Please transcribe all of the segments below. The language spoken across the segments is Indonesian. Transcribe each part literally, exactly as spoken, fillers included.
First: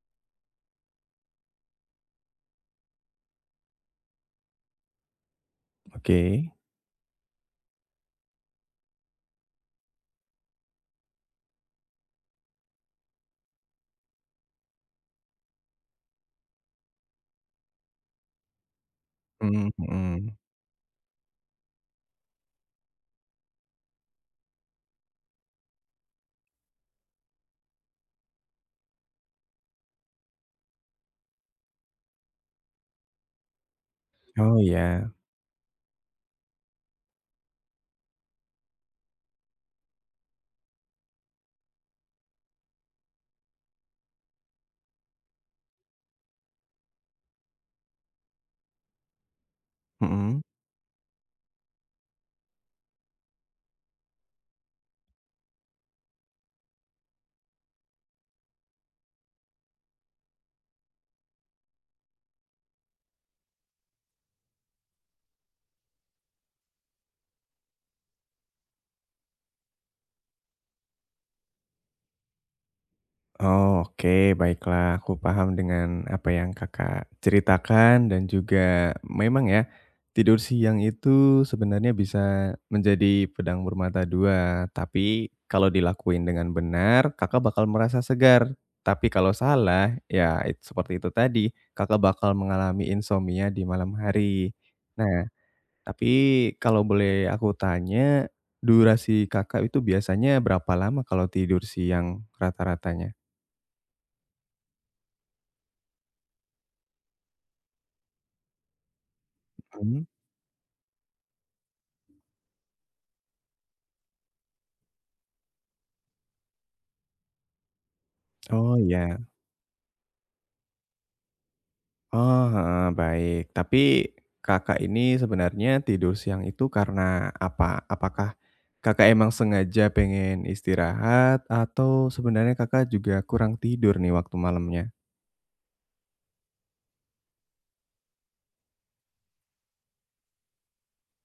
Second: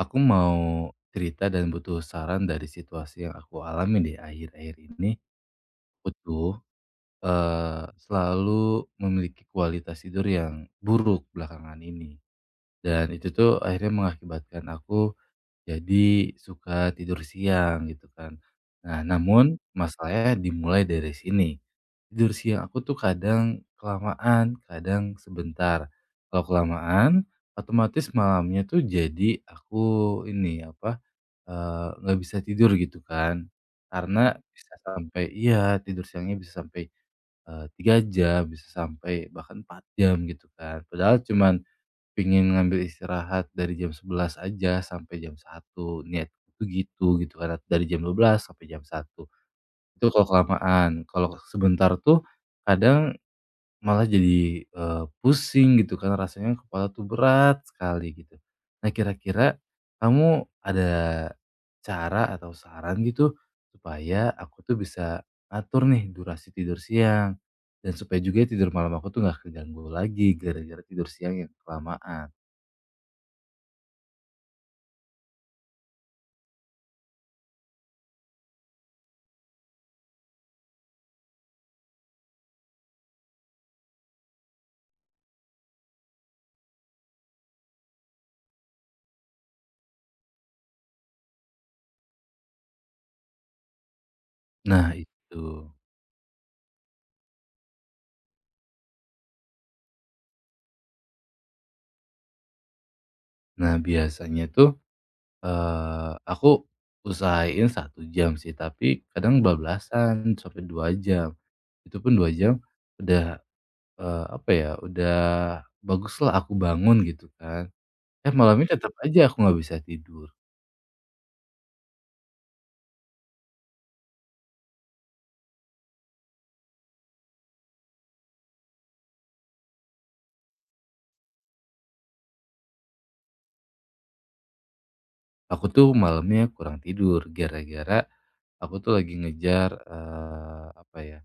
Aku mau cerita dan butuh saran dari situasi yang aku alami di akhir-akhir ini. Aku Oke. tuh eh, selalu memiliki kualitas tidur yang buruk belakangan ini. Dan itu tuh akhirnya mengakibatkan aku jadi suka tidur siang gitu kan. Nah, namun Mmm, mhm. masalahnya dimulai dari sini. Tidur siang aku tuh kadang kelamaan, kadang sebentar. Kalau kelamaan, otomatis malamnya tuh jadi aku ini apa, eee, nggak bisa tidur gitu kan. Karena Oh bisa ya. sampai iya, tidur siangnya bisa sampai, eee, tiga jam, bisa sampai bahkan empat jam gitu kan. Padahal cuman pingin ngambil istirahat dari jam sebelas aja sampai jam satu, niatku itu gitu, gitu kan. Dari jam dua belas sampai jam satu itu kalau Mhm. kelamaan. Kalau sebentar tuh kadang malah jadi, eee, pusing gitu kan, rasanya kepala tuh berat sekali gitu. Nah kira-kira kamu ada cara atau saran gitu supaya aku tuh bisa ngatur nih durasi tidur siang dan supaya juga tidur malam aku tuh nggak keganggu lagi gara-gara tidur siang yang kelamaan? Oh, oke, baiklah, aku paham dengan apa yang Kakak ceritakan dan juga memang ya, tidur siang itu sebenarnya bisa menjadi pedang bermata dua, tapi kalau dilakuin dengan benar, Kakak bakal merasa segar. Tapi kalau salah, ya it seperti itu tadi, Kakak bakal mengalami insomnia di malam hari. Nah Nah. itu. Tapi kalau boleh aku tanya, durasi Kakak itu biasanya berapa lama kalau tidur siang rata-ratanya? Nah biasanya tuh, eee, aku usahain satu jam sih, tapi kadang Mhm. bablasan sampai dua jam. Itu pun dua jam udah, eee, apa ya, udah bagus lah aku bangun gitu kan. Eh malamnya Oh tetap iya. aja aku nggak bisa tidur. Oh, heeh, baik. Tapi Kakak ini sebenarnya tidur siang itu karena apa? Apakah Kakak emang sengaja pengen istirahat atau sebenarnya Kakak juga kurang tidur nih waktu malamnya? Aku tuh malamnya kurang tidur gara-gara aku tuh lagi ngejar, eee, apa ya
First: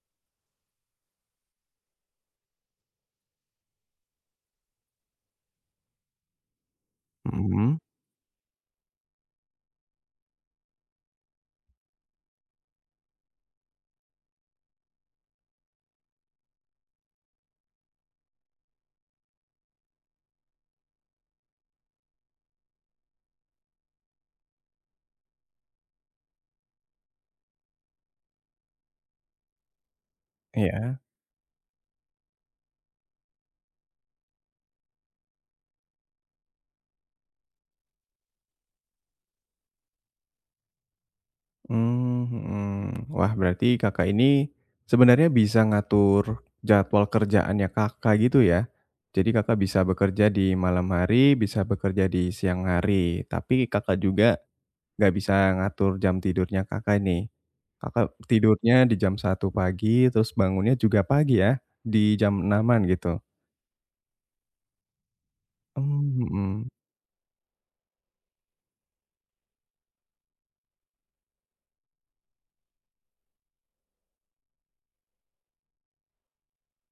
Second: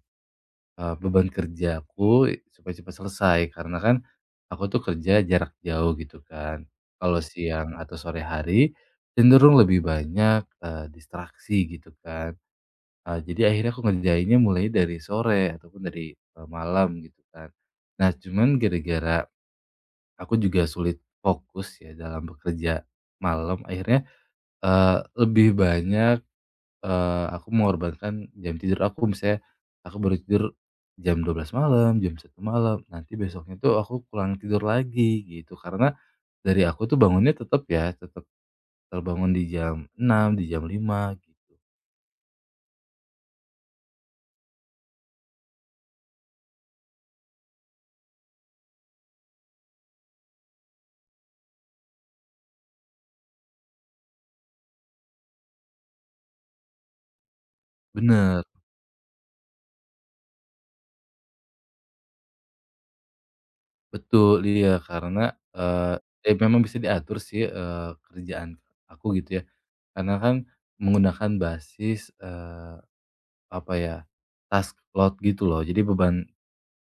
Eee, beban kerjaku supaya cepat selesai karena kan aku tuh kerja jarak jauh gitu kan. Kalau siang Mhm, atau sore hari cenderung lebih banyak, eee, distraksi gitu kan. Eee, jadi akhirnya aku ngerjainnya mulai dari sore ataupun dari, eee, malam gitu kan. Nah cuman gara-gara aku juga sulit fokus ya dalam bekerja malam akhirnya, eee, lebih banyak Eee, aku mengorbankan jam tidur aku, misalnya aku baru tidur iya. jam dua belas malam, jam satu malam, nanti besoknya tuh aku kurang tidur lagi gitu. Karena dari aku tuh bangunnya tetap ya, tetap terbangun di jam enam di jam lima gitu. Mmm, mhm. Wah, berarti Kakak ini sebenarnya bisa ngatur jadwal kerjaannya Kakak gitu ya? Jadi Kakak bisa bekerja di malam hari, bisa bekerja di siang hari, tapi Kakak juga nggak bisa ngatur jam tidurnya Kakak nih. Kakak Bener, tidurnya di jam satu pagi, terus bangunnya juga pagi ya, di jam enaman gitu? betul, iya, karena, eee, Mmm, ya memang mhm. bisa diatur sih, eee, kerjaan aku gitu ya, karena kan menggunakan basis, eee, apa ya, task load gitu loh, jadi beban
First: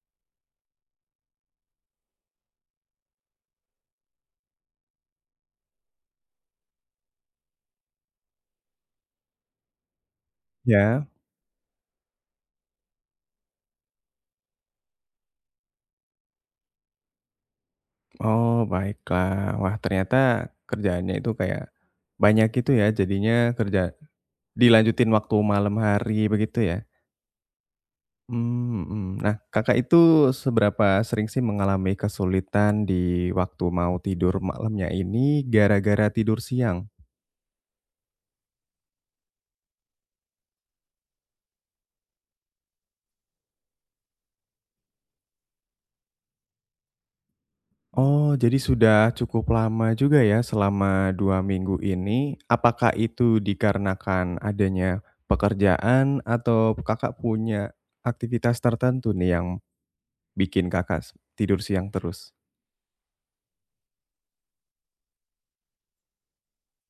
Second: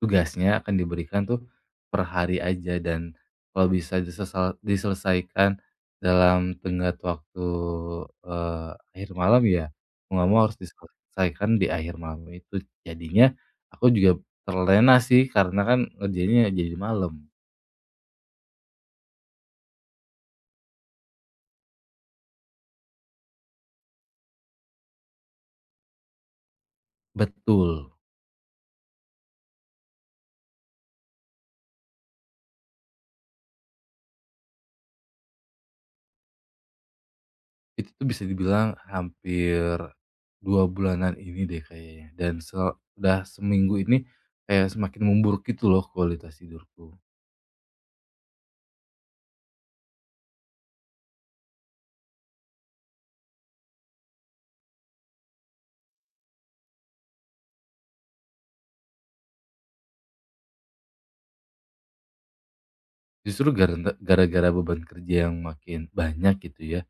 tugasnya akan diberikan tuh per hari aja dan kalau bisa disesal diselesaikan dalam tenggat waktu, eee, akhir malam ya, mau nggak mau harus Ya? diselesaikan di akhir malam itu. Jadinya aku juga terlena sih karena kan ngerjainnya jadi malam. Oh, baiklah. Wah, ternyata kerjaannya itu kayak banyak itu ya, jadinya kerja dilanjutin waktu malam hari begitu ya? Betul, Mmm, mhm. Nah, Kakak itu seberapa sering sih mengalami kesulitan di waktu mau tidur malamnya ini gara-gara tidur siang? itu tuh bisa dibilang hampir dua bulanan ini deh kayaknya dan se udah seminggu ini kayak semakin memburuk gitu loh kualitas tidurku. Oh, jadi sudah cukup lama juga ya selama dua minggu ini. Apakah itu dikarenakan adanya pekerjaan atau Kakak punya aktivitas tertentu nih yang bikin Kakak s tidur siang terus? Justru garanta gara-gara beban kerja yang makin banyak gitu ya,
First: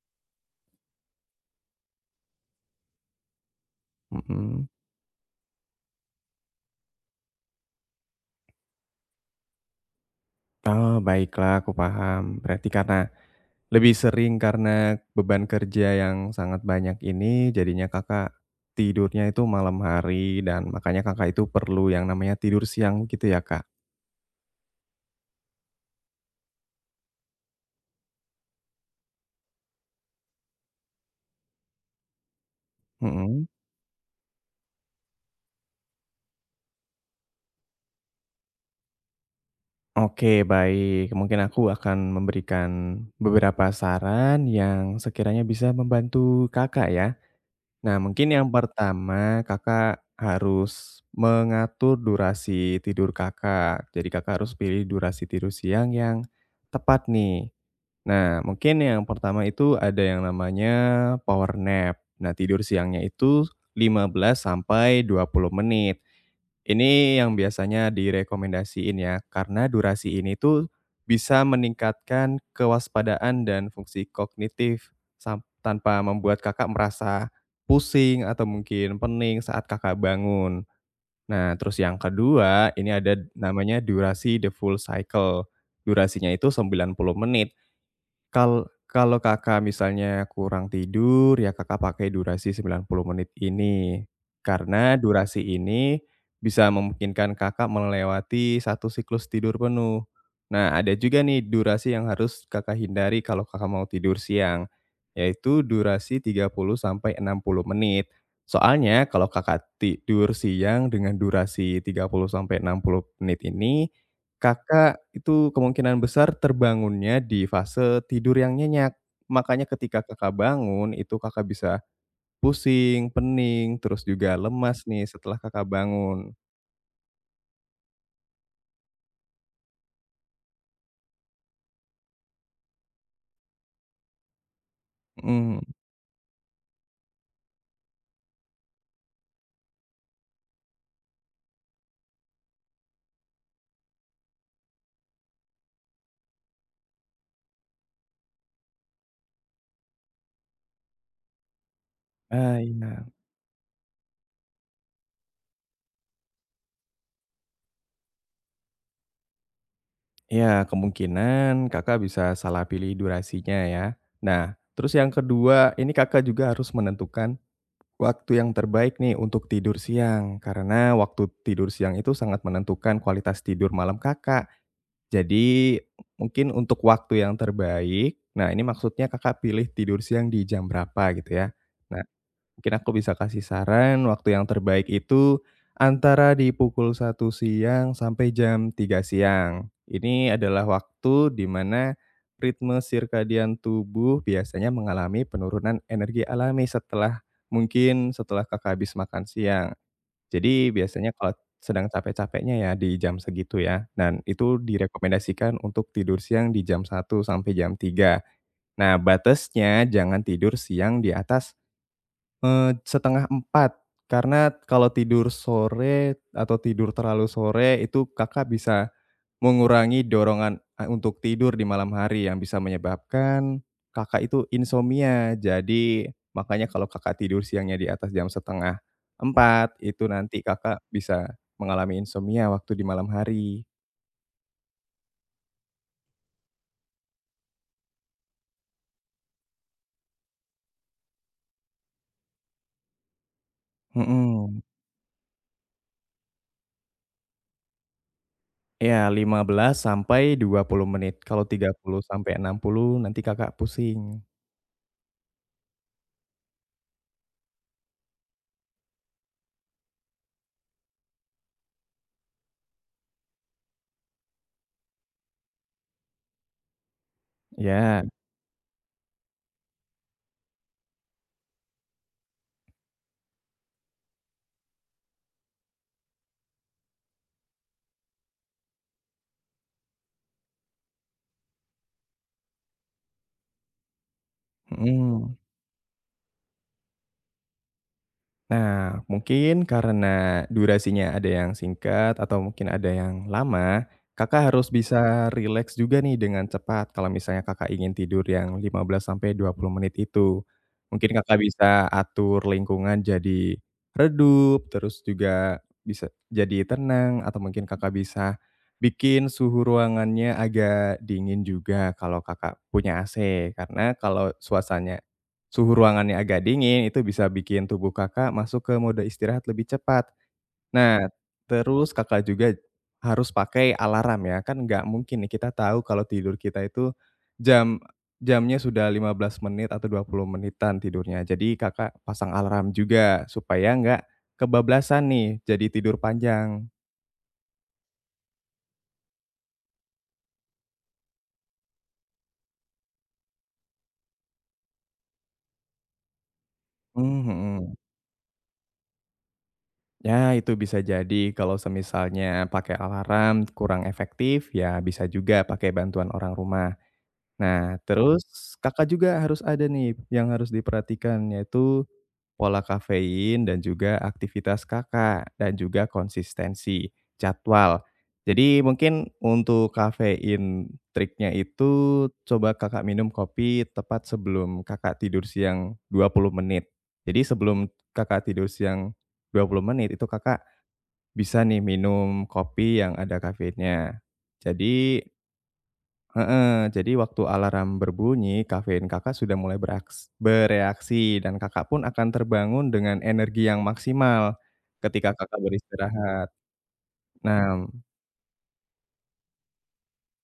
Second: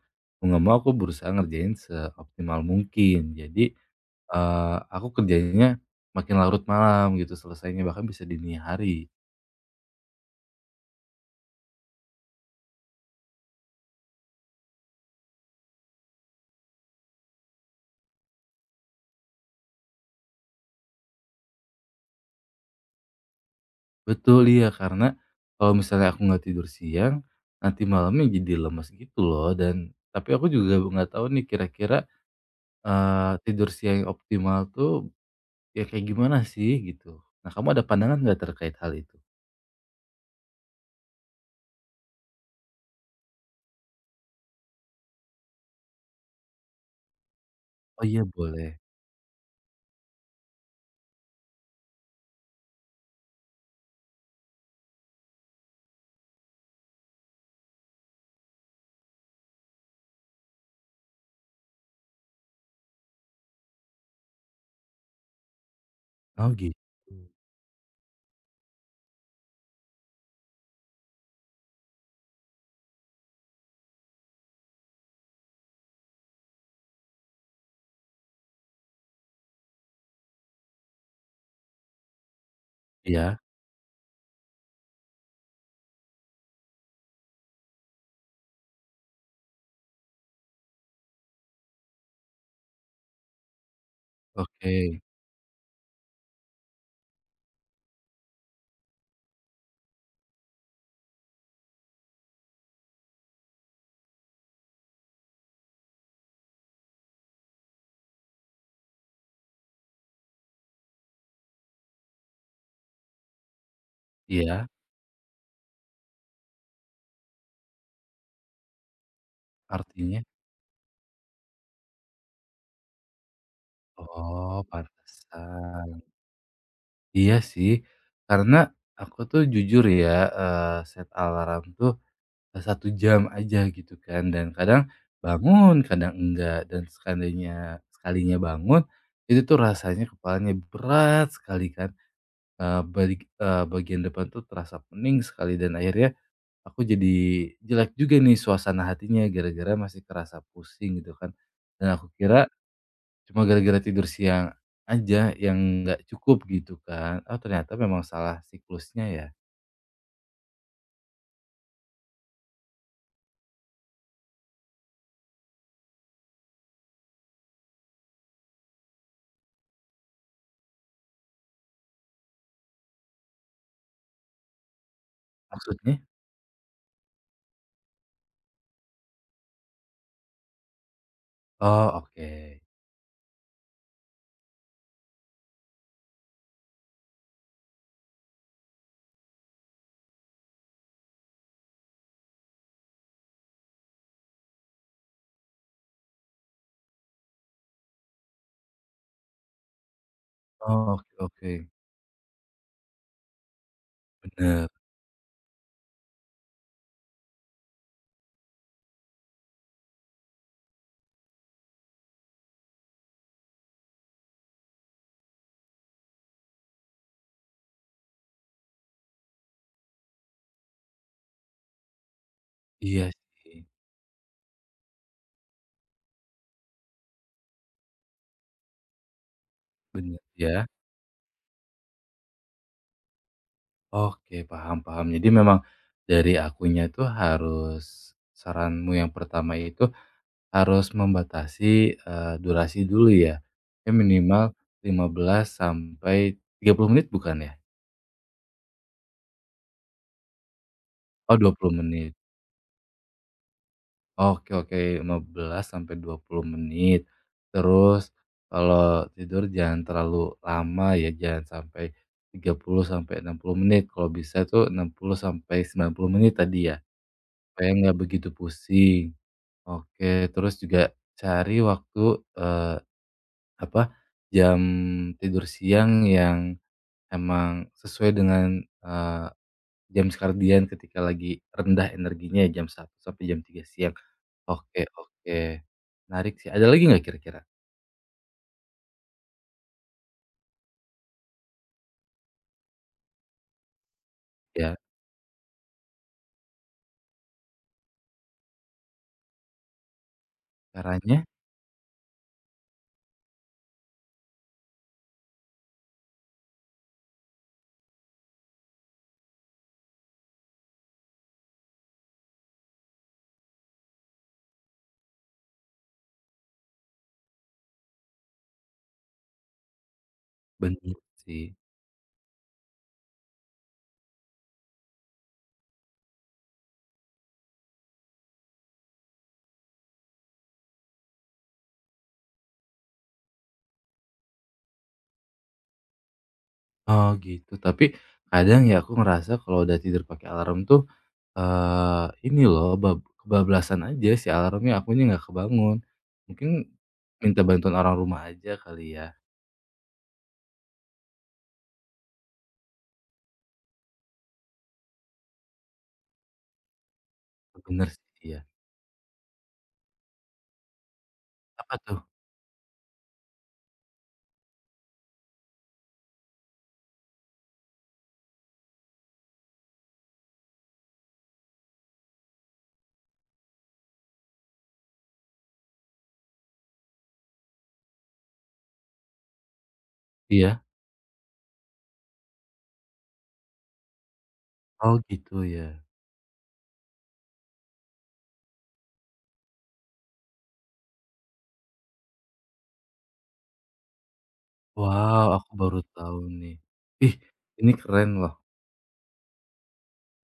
mau nggak mau aku berusaha ngerjain seoptimal mungkin. Jadi, Mhm. eee, aku kerjanya makin larut malam gitu selesainya, bahkan bisa dini hari. Oh, baiklah, aku paham. Berarti karena lebih sering karena beban kerja yang sangat banyak ini, jadinya Kakak tidurnya itu malam hari dan makanya Kakak itu perlu yang namanya tidur siang gitu ya, Kak? Betul, iya, karena kalau misalnya aku nggak tidur siang, nanti malamnya jadi lemes gitu loh dan tapi aku juga nggak tahu nih kira-kira, eee, Mhm. tidur siang yang optimal tuh ya kayak gimana sih gitu. Nah, kamu ada pandangan nggak terkait hal itu? Oke, baik. Mungkin aku akan memberikan beberapa saran yang sekiranya bisa membantu Kakak ya. Nah, Oh iya, mungkin yang boleh. pertama Kakak harus mengatur durasi tidur Kakak. Jadi Kakak harus pilih durasi tidur siang yang tepat nih. Nah, mungkin yang pertama itu ada yang namanya power nap. Nah, tidur siangnya itu lima belas sampai dua puluh menit. Oh gitu. Ini yang biasanya direkomendasiin ya, karena durasi ini tuh bisa meningkatkan kewaspadaan dan fungsi kognitif sam- tanpa membuat Kakak merasa pusing atau mungkin pening saat Kakak bangun. Nah, terus yang kedua, ini ada Iya. namanya durasi the full cycle. Durasinya itu sembilan puluh menit. Kal kalau Kakak misalnya kurang tidur, ya Kakak pakai durasi sembilan puluh menit ini. Karena Oke, durasi ini bisa memungkinkan Kakak melewati satu siklus tidur penuh. Nah, ada juga nih durasi yang harus Kakak hindari kalau Kakak mau tidur siang, yaitu durasi tiga puluh sampai enam puluh menit. Soalnya kalau Kakak tidur siang dengan durasi tiga puluh sampai enam puluh menit ini, iya, Kakak itu kemungkinan besar terbangunnya di fase tidur yang nyenyak. Makanya ketika artinya Kakak bangun itu Kakak bisa pusing, pening, terus juga oh lemas nih setelah Kakak pantesan. bangun. Iya sih, karena aku tuh jujur ya, eee, set alarm tuh, satu jam aja gitu kan dan kadang Mhm. bangun, kadang enggak dan sekalinya sekalinya bangun, itu tuh rasanya kepalanya berat sekali kan, eee, badig eee, bagian depan tuh terasa pening sekali dan akhirnya aku jadi jelek juga nih suasana hatinya gara-gara masih kerasa pusing gitu kan. Dan aku kira Ah, iya. cuma gara-gara tidur siang aja yang nggak cukup gitu kan. Oh ternyata memang salah siklusnya ya? Iya, kemungkinan Kakak bisa salah pilih durasinya ya. Nah, terus yang kedua, ini Kakak juga harus menentukan waktu yang terbaik nih untuk tidur siang, karena waktu tidur siang itu sangat menentukan kualitas tidur malam Kakak. Jadi Maksudnya? mungkin untuk waktu yang terbaik, nah ini maksudnya Kakak pilih tidur siang di jam berapa gitu ya. Oh Nah, oke. mungkin aku bisa kasih saran waktu yang terbaik itu antara di pukul satu siang sampai jam tiga siang. Ini adalah waktu di mana ritme sirkadian tubuh biasanya mengalami penurunan energi alami setelah mungkin setelah Kakak habis makan siang. Jadi Oh biasanya oke kalau oke. sedang capek-capeknya ya di jam segitu ya, dan itu Bener. direkomendasikan untuk tidur siang di jam satu sampai jam tiga. Nah, batasnya jangan tidur siang di atas Eee, setengah empat karena kalau tidur sore atau tidur terlalu sore itu Kakak bisa mengurangi dorongan, eee, untuk tidur di malam hari yang bisa Iya menyebabkan sih, Kakak itu insomnia. Jadi makanya kalau Kakak tidur siangnya di atas jam setengah empat itu bener nanti ya. Kakak bisa mengalami insomnia waktu di malam hari. Oke paham paham. Jadi memang dari akunya tuh harus saranmu yang pertama itu harus membatasi, eee, durasi dulu ya? Ya minimal Mhm. lima belas sampai tiga puluh menit bukan ya? Iya, lima belas sampai dua puluh menit, Oh kalau dua tiga puluh puluh menit. sampai enam puluh nanti Kakak pusing. Oke oke, lima belas sampai dua puluh menit. Terus kalau tidur jangan terlalu lama ya, jangan sampai tiga puluh sampai enam puluh menit, kalau bisa tuh enam puluh sampai sembilan puluh menit tadi ya, supaya nggak Iya, begitu pusing. Oke, terus juga cari waktu, eee, apa, jam tidur siang yang emang sesuai dengan, eh, jam Skardian ketika lagi rendah energinya ya, jam satu sampai jam tiga siang. Oke mhm. oke. Menarik sih, ada lagi nggak kira-kira? Nah, mungkin karena durasinya ada yang singkat atau mungkin ada yang lama, Kakak harus Ya, bisa rileks juga nih dengan cepat kalau misalnya Kakak ingin tidur yang lima belas sampai dua puluh menit itu. Mungkin caranya Kakak bisa atur lingkungan jadi redup, terus juga bisa jadi tenang atau mungkin Kakak bisa bikin suhu ruangannya agak dingin juga kalau Kakak punya A C. Karena kalau suasananya suhu ruangannya agak dingin, itu bisa bikin tubuh Kakak masuk ke mode istirahat lebih cepat. bener Nah, sih. terus Kakak juga harus pakai alarm ya, kan nggak mungkin nih kita tahu kalau tidur kita itu jam jamnya sudah lima belas menit atau dua puluh menitan tidurnya. Jadi Kakak pasang alarm juga supaya nggak kebablasan nih, jadi tidur panjang. Oh gitu, tapi kadang ya aku ngerasa kalau udah tidur pakai alarm tuh, eee, ini loh bab kebablasan aja si alarmnya, akunya nggak kebangun. Mungkin Mmm, minta mhm. bantuan orang rumah aja kali ya? Ya, itu bisa jadi kalau semisalnya pakai alarm kurang efektif, ya bisa juga pakai bantuan orang rumah. Nah, oh, Bener sih ya. terus Kakak juga harus ada nih yang harus diperhatikan, Apa yaitu tuh? pola kafein dan juga aktivitas Kakak, dan juga konsistensi jadwal. Jadi mungkin untuk kafein triknya itu coba Kakak minum kopi tepat sebelum Kakak tidur siang dua puluh menit. Jadi sebelum Kakak tidur siang dua puluh menit itu Kakak Iya? bisa nih minum kopi yang ada kafeinnya. Oh Jadi, gitu ya? heeh, jadi waktu alarm berbunyi, kafein Kakak sudah mulai beraks bereaksi dan Kakak pun akan terbangun dengan energi yang maksimal ketika Wow, Kakak aku baru tahu beristirahat. nih. Ih, Nah. ini keren loh.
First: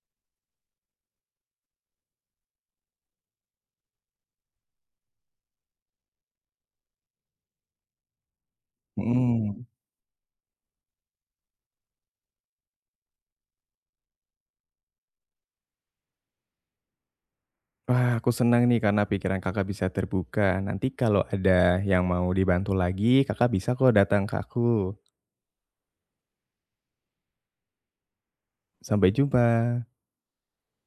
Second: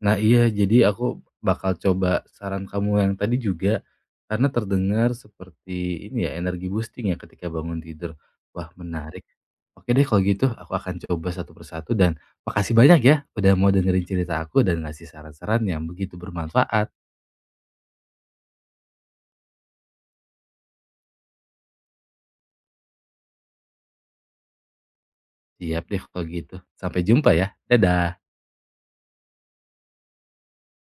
Nah iya, jadi aku bakal coba saran kamu yang tadi juga, karena terdengar seperti ini ya, energi boosting ya ketika bangun tidur. Wah menarik. mhm. Oke deh kalau gitu aku akan coba satu persatu dan makasih banyak ya udah mau dengerin cerita aku dan ngasih saran-saran yang begitu bermanfaat. Wah, aku senang nih karena pikiran Kakak bisa terbuka. Nanti kalau ada yang mau dibantu lagi, Kakak bisa kok datang ke aku. Siap deh kalau gitu. Sampai jumpa ya. Dadah. Sampai jumpa.